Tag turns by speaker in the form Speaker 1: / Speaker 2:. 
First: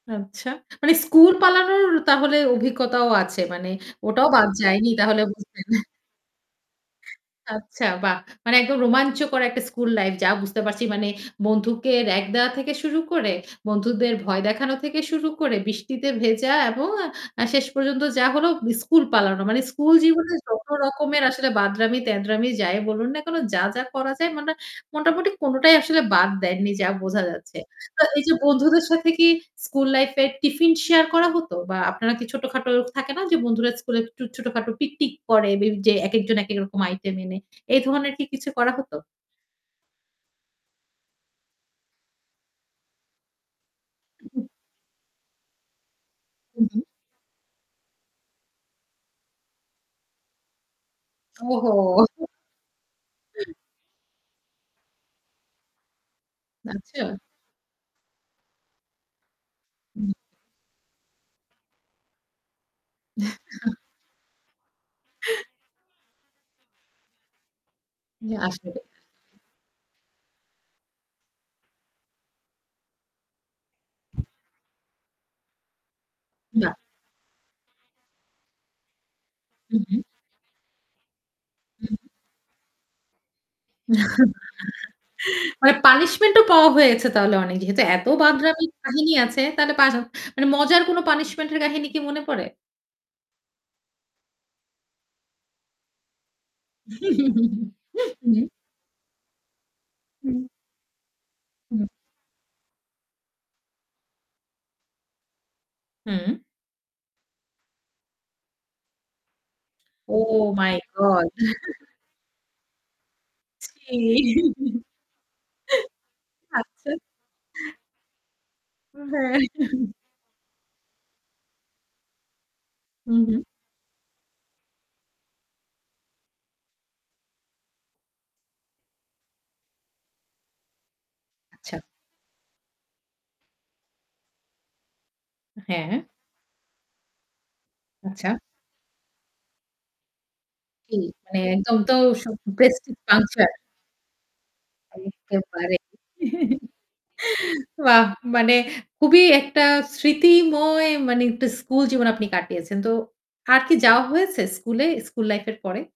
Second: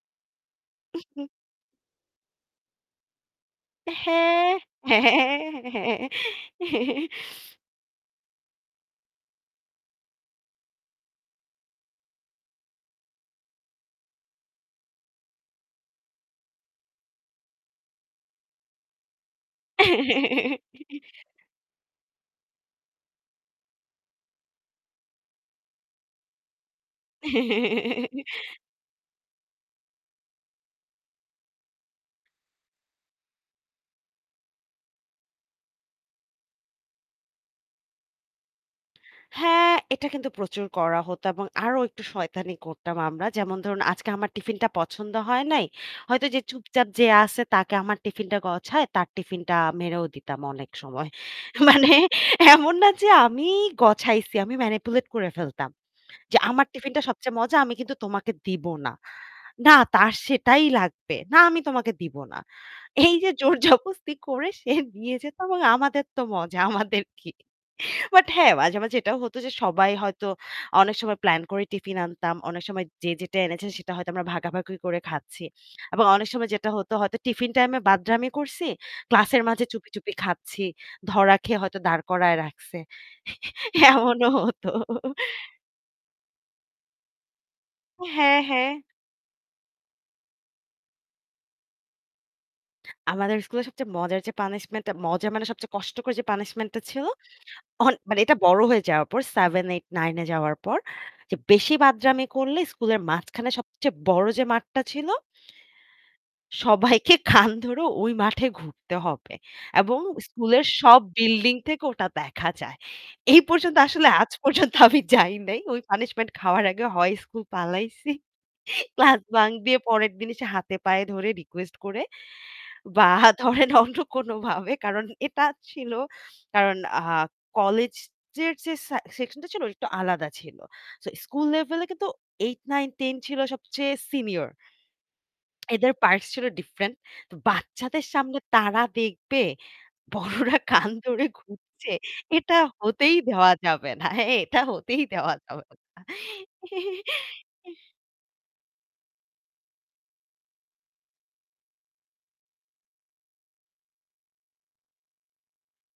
Speaker 1: আচ্ছা। মানে
Speaker 2: উ হু
Speaker 1: স্কুল পালানোর তাহলে অভিজ্ঞতাও আছে। মানে ওটাও বাদ
Speaker 2: হ্যাঁ,
Speaker 1: যায়নি তাহলে
Speaker 2: হ্যাঁ,
Speaker 1: বুঝবেন।
Speaker 2: হ্যাঁ।
Speaker 1: আচ্ছা বাহ! মানে একদম রোমাঞ্চকর একটা স্কুল লাইফ যা বুঝতে পারছি; মানে বন্ধুকে র‍্যাগ দেওয়া থেকে শুরু করে, বন্ধুদের ভয় দেখানো থেকে শুরু করে বৃষ্টিতে ভেজা এবং আ শেষ পর্যন্ত যা হল স্কুল পালানো। মানে স্কুল জীবনে যত রকমের আসলে বাঁদরামি-তেদরামি যায় বলুন না। যা যা করা যায় মানে মোটামুটি কোনটাই আসলে বাদ দেননি যা বোঝা যাচ্ছে। তো এই যে বন্ধুদের সাথে কি স্কুল লাইফ এ টিফিন শেয়ার করা হত বা আপনারা কি ছোটখাটো থাকে না যে বন্ধুরা স্কুলে একটু ছোটখাটো পিকনিক করে যে একেকজন একেক রকম আইটেম এনে। এই ধরনের কি কিছু করা হতো?
Speaker 2: হ্যাঁ, এটা কিন্তু প্রচুর করা হতো এবং আরো একটু শয়তানি করতাম আমরা। যেমন ধরুন আজকে আমার টিফিনটা পছন্দ হয় নাই। হয়তো যে
Speaker 1: উহু।
Speaker 2: চুপচাপ যে আছে তাকে আমার টিফিনটা গছায় তার টিফিনটা মেরেও দিতাম অনেক সময়।
Speaker 1: ওহো!
Speaker 2: মানে এমন না যে আমি গছাইছি। আমি manipulate করে ফেলতাম। যে আমার টিফিনটা
Speaker 1: আচ্ছা।
Speaker 2: সবচেয়ে মজা আমি কিন্তু তোমাকে দিব না। না
Speaker 1: হুম।
Speaker 2: তার সেটাই লাগবে। না আমি তোমাকে দিব না। এই যে জোরজবস্তি করে সে নিয়ে যেত এবং আমাদের তো মজা। আমাদের কি? বাট
Speaker 1: হ্যাঁ
Speaker 2: হ্যাঁ
Speaker 1: আসলেই।
Speaker 2: মাঝে, মাঝে এটাও হত যে সবাই হয়তো অনেক সময় প্ল্যান করে টিফিন আনতাম। অনেক সময় যে যেটা এনেছে সেটা হয়তো আমরা ভাগাভাগি করে খাচ্ছি। এবং অনেক সময় যেটা
Speaker 1: না।
Speaker 2: হতো হয়তো টিফিন টাইমে বাদরামি করছি, ক্লাসের মাঝে
Speaker 1: হু,
Speaker 2: চুপি,
Speaker 1: হু।
Speaker 2: চুপি খাচ্ছি। ধরা খেয়ে হয়তো
Speaker 1: হু,
Speaker 2: দাঁড়
Speaker 1: হু।
Speaker 2: করায় রাখছে। এমনও হতো।
Speaker 1: মানে পানিশমেন্ট ও পাওয়া হয়েছে তাহলে অনেক। যেহেতু এত
Speaker 2: হ্যাঁ,
Speaker 1: বাঁদরামির
Speaker 2: হ্যাঁ।
Speaker 1: কাহিনী আছে তাহলে পা মানে মজার কোনো পানিশমেন্ট এর কাহিনী কি মনে পড়ে?
Speaker 2: আমাদের স্কুলে সবচেয়ে মজার যে পানিশমেন্টটা, মজা মানে সবচেয়ে কষ্টকর যে পানিশমেন্টটা ছিল
Speaker 1: হু,
Speaker 2: অ মানে এটা
Speaker 1: হুম।
Speaker 2: বড় হয়ে যাওয়ার পর 7, 8, 9 এ
Speaker 1: হুম।
Speaker 2: যাওয়ার পর যে বেশি
Speaker 1: হু।
Speaker 2: বাদরামি করলে স্কুলের মাঝখানে সবচেয়ে বড় যে মাঠটা ছিল।
Speaker 1: হুম।
Speaker 2: সবাইকে কান ধরে ওই মাঠে ঘুরতে হবে। এবং
Speaker 1: ওহ
Speaker 2: স্কুলের
Speaker 1: মাই
Speaker 2: সব
Speaker 1: গড!
Speaker 2: বিল্ডিং থেকে ওটা দেখা যায়। এই পর্যন্ত
Speaker 1: ছি
Speaker 2: আসলে আজ পর্যন্ত আমি যাই নাই। ওই পানিশমেন্ট খাওয়ার আগে
Speaker 1: আচ্ছা।
Speaker 2: হয় স্কুল পালাইছি। ক্লাস
Speaker 1: হ্যাঁ।
Speaker 2: বাঙ্ক দিয়ে পরের দিন এসে হাতে পায়ে ধরে রিকোয়েস্ট করে বা
Speaker 1: হুম, হুম।
Speaker 2: ধরেন অন্য কোনোভাবে কারণ এটা ছিল কারণ আ কলেজের যে সে সেকশনটা ছিল একটু আলাদা ছিল। সো স্কুল
Speaker 1: আচ্ছা।
Speaker 2: লেভেলে কিন্তু 8, 9, 10 ছিল সবচেয়ে সিনিয়র। এদের
Speaker 1: হ্যাঁ।
Speaker 2: parts ছিল different বাচ্চাদের
Speaker 1: আচ্ছা।
Speaker 2: সামনে তারা দেখবে বড়রা কান
Speaker 1: কি?
Speaker 2: ধরে
Speaker 1: মানে একদম
Speaker 2: ঘুরছে।
Speaker 1: তো স
Speaker 2: এটা
Speaker 1: প্রেস্টিজ
Speaker 2: হতেই
Speaker 1: পাংচার।
Speaker 2: দেওয়া যাবে না। এটা হতেই দেওয়া
Speaker 1: বুঝতে
Speaker 2: যাবে না।
Speaker 1: পারে। বাহ! মানে খুবই একটা স্মৃতিময় মানে একটা স্কুল জীবন আপনি কাটিয়েছেন। তো আর কি যাওয়া হয়েছে স্কুলে, স্কুল লাইফ এর পরে?